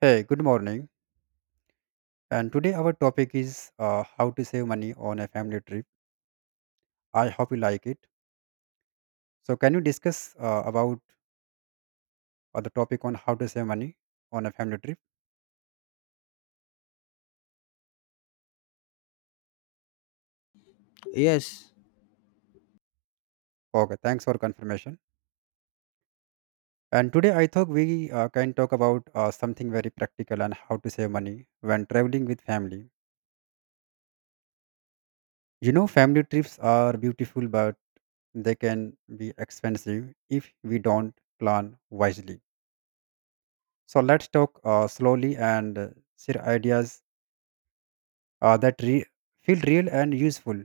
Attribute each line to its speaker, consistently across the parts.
Speaker 1: Hey, good morning. And today our topic is how to save money on a family trip. I hope you like it. So, can you discuss about the topic on how to save money on a family trip?
Speaker 2: Yes.
Speaker 1: Okay, thanks for confirmation. And today I thought we can talk about something very practical and how to save money when traveling with family. You know, family trips are beautiful, but they can be expensive if we don't plan wisely. So let's talk slowly and share ideas uh, that re- feel real and useful.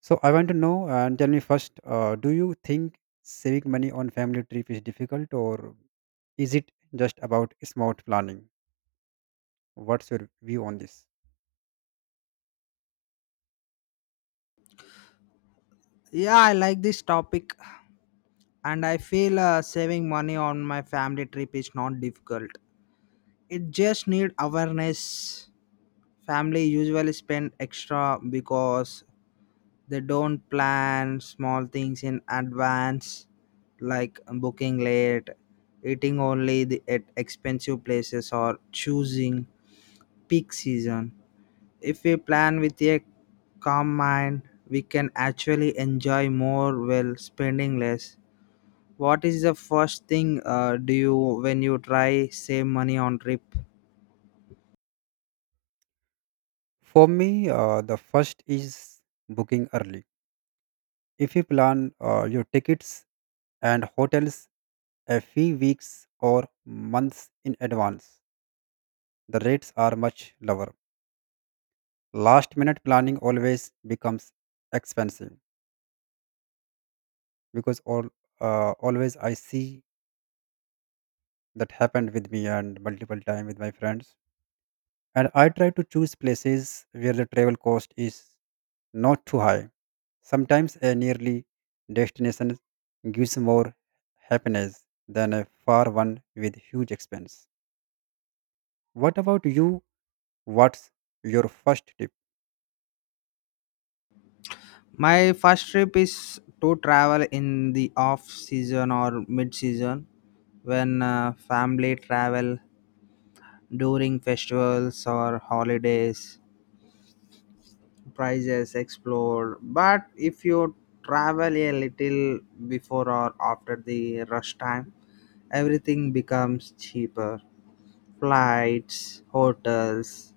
Speaker 1: So I want to know and tell me first, do you think saving money on family trip is difficult or is it just about smart planning? What's your view on this?
Speaker 2: Yeah, I like this topic and I feel saving money on my family trip is not difficult. It just need awareness. Family usually spend extra because they don't plan small things in advance like booking late, eating only the, at expensive places or choosing peak season if we plan with a calm mind, we can actually enjoy more while spending less. What is the first thing do you when you try save money on trip?
Speaker 1: For me, the first is booking early. If you plan your tickets and hotels a few weeks or months in advance, the rates are much lower. Last minute planning always becomes expensive because all always I see that happened with me and multiple time with my friends. And I try to choose places where the travel cost is not too high. Sometimes a nearly destination gives more happiness than a far one with huge expense. What about you? What's your first tip?
Speaker 2: My first trip is to travel in the off season or mid season when family travel during festivals or holidays. Prices explore. But if you travel a little before or after the rush time everything becomes cheaper, flights, hotels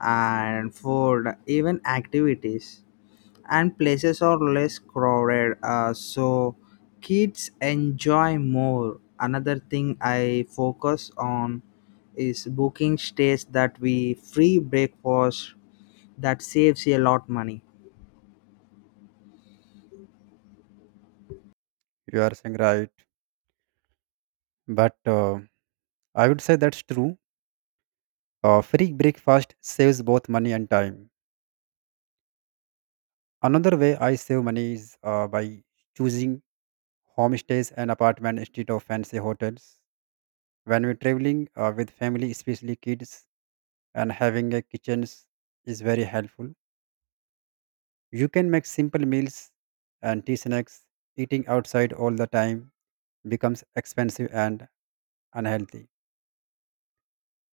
Speaker 2: and food, even activities, and places are less crowded, so kids enjoy more. Another thing I focus on is booking stays that we free breakfast, that saves a lot money.
Speaker 1: You are saying right, but I would say that's true. Free breakfast saves both money and time. Another way I save money is by choosing homestays and apartment instead of fancy hotels. When we're traveling with family, especially kids, and having a kitchens is very helpful. You can make simple meals and tea snacks. Eating outside all the time becomes expensive and unhealthy.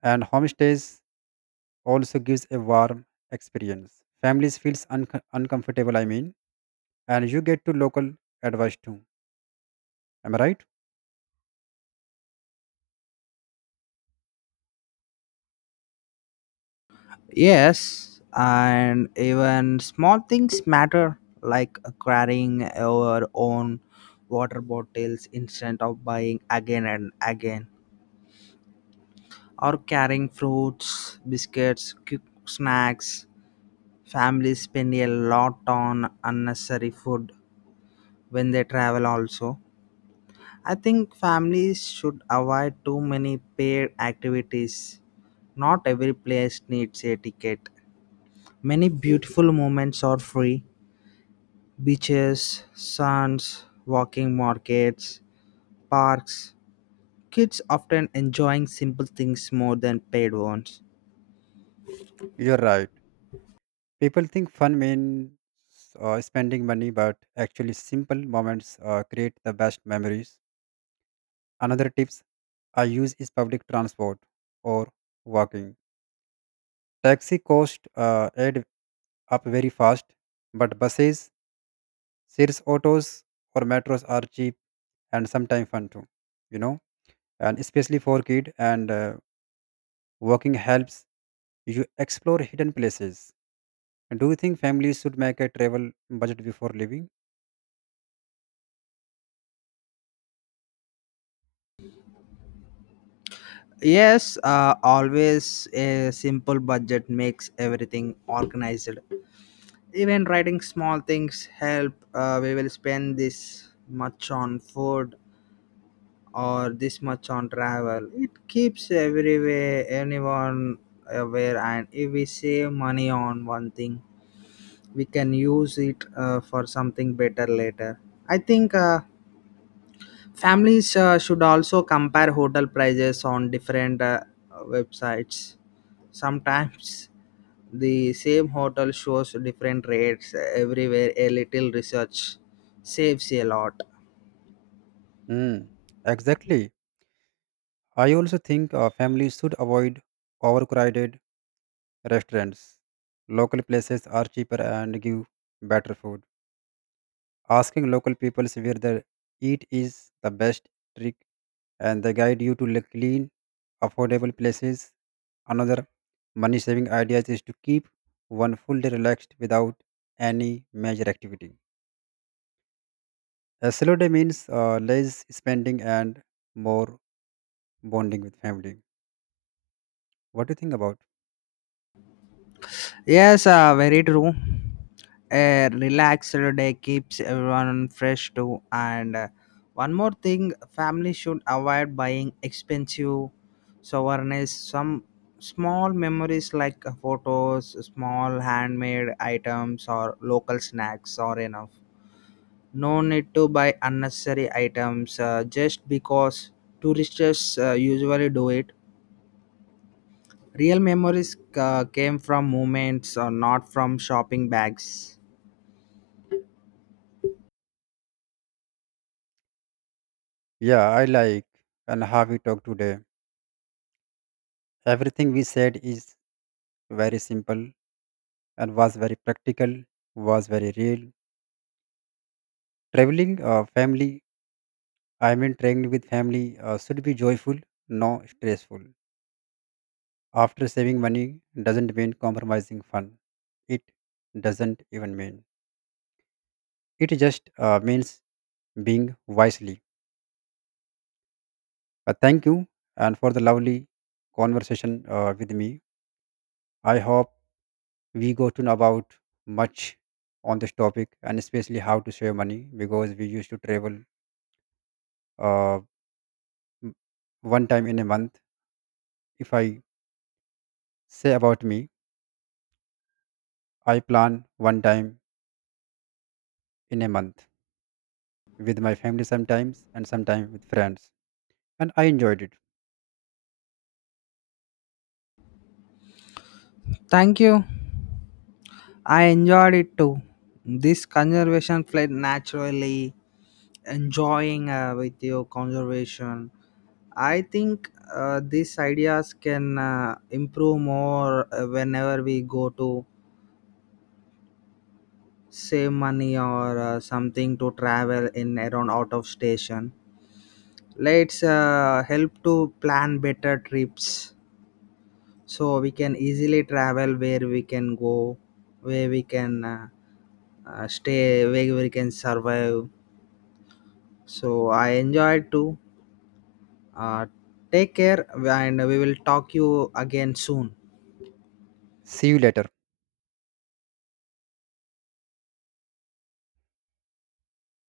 Speaker 1: And homestays also gives a warm experience. Families feels uncomfortable. I mean, and you get to local advice too. Am I right?
Speaker 2: Yes, and even small things matter, like carrying your own water bottles instead of buying again and again, or carrying fruits, biscuits, quick snacks. Families spend a lot on unnecessary food when they travel, also. I think families should avoid too many paid activities. Not every place needs a ticket. Many beautiful moments are free, beaches, sands, walking markets, parks. Kids often enjoying simple things more than paid ones.
Speaker 1: You're right. People think fun means spending money, but actually, simple moments create the best memories. Another tips I use is public transport or walking. Taxi cost add up very fast, but buses, series autos, or metros are cheap and sometimes fun too. You know, and especially for kid and walking helps you explore hidden places. And do you think families should make a travel budget before leaving?
Speaker 2: Yes, always a simple budget makes everything organized. Even writing small things help. We will spend this much on food or this much on travel. It keeps everywhere anyone aware, and if we save money on one thing, we can use it for something better later. I think families should also compare hotel prices on different websites, sometimes the same hotel shows different rates everywhere, a little research saves a lot.
Speaker 1: Hmm. Exactly. I also think families should avoid overcrowded restaurants. Local places are cheaper and give better food. Asking local people where they eat is the best trick, and they guide you to the clean, affordable places. Another money saving idea is to keep one full day relaxed without any major activity. A slow day means less spending and more bonding with family. What do you think about?
Speaker 2: Yes, very true. A relaxed day keeps everyone fresh too. And one more thing, family should avoid buying expensive souvenirs. Some small memories like photos, small handmade items, or local snacks are enough. No need to buy unnecessary items just because tourists usually do it. Real memories came from moments, not from shopping bags.
Speaker 1: Yeah, I like and how we talk today. Everything we said is very simple and was very practical, was very real. Traveling family, I mean, traveling with family should be joyful, not stressful. After saving money doesn't mean compromising fun. It doesn't even mean. It just means being wisely. Thank you and for the lovely conversation with me. I hope we got to know about much on this topic and especially how to save money because we used to travel uh, m- one time in a month. If I say about me, I plan one time in a month with my family, sometimes and sometimes with friends, and I enjoyed it.
Speaker 2: Thank you. I enjoyed it too. This conservation fled naturally, enjoying with your conservation. I think these ideas can improve more whenever we go to save money or something to travel in around out of station. Let's help to plan better trips. So we can easily travel where we can go, where we can stay, where we can survive. So I enjoyed too. uh, Take care and we will talk you again soon.
Speaker 1: See you later.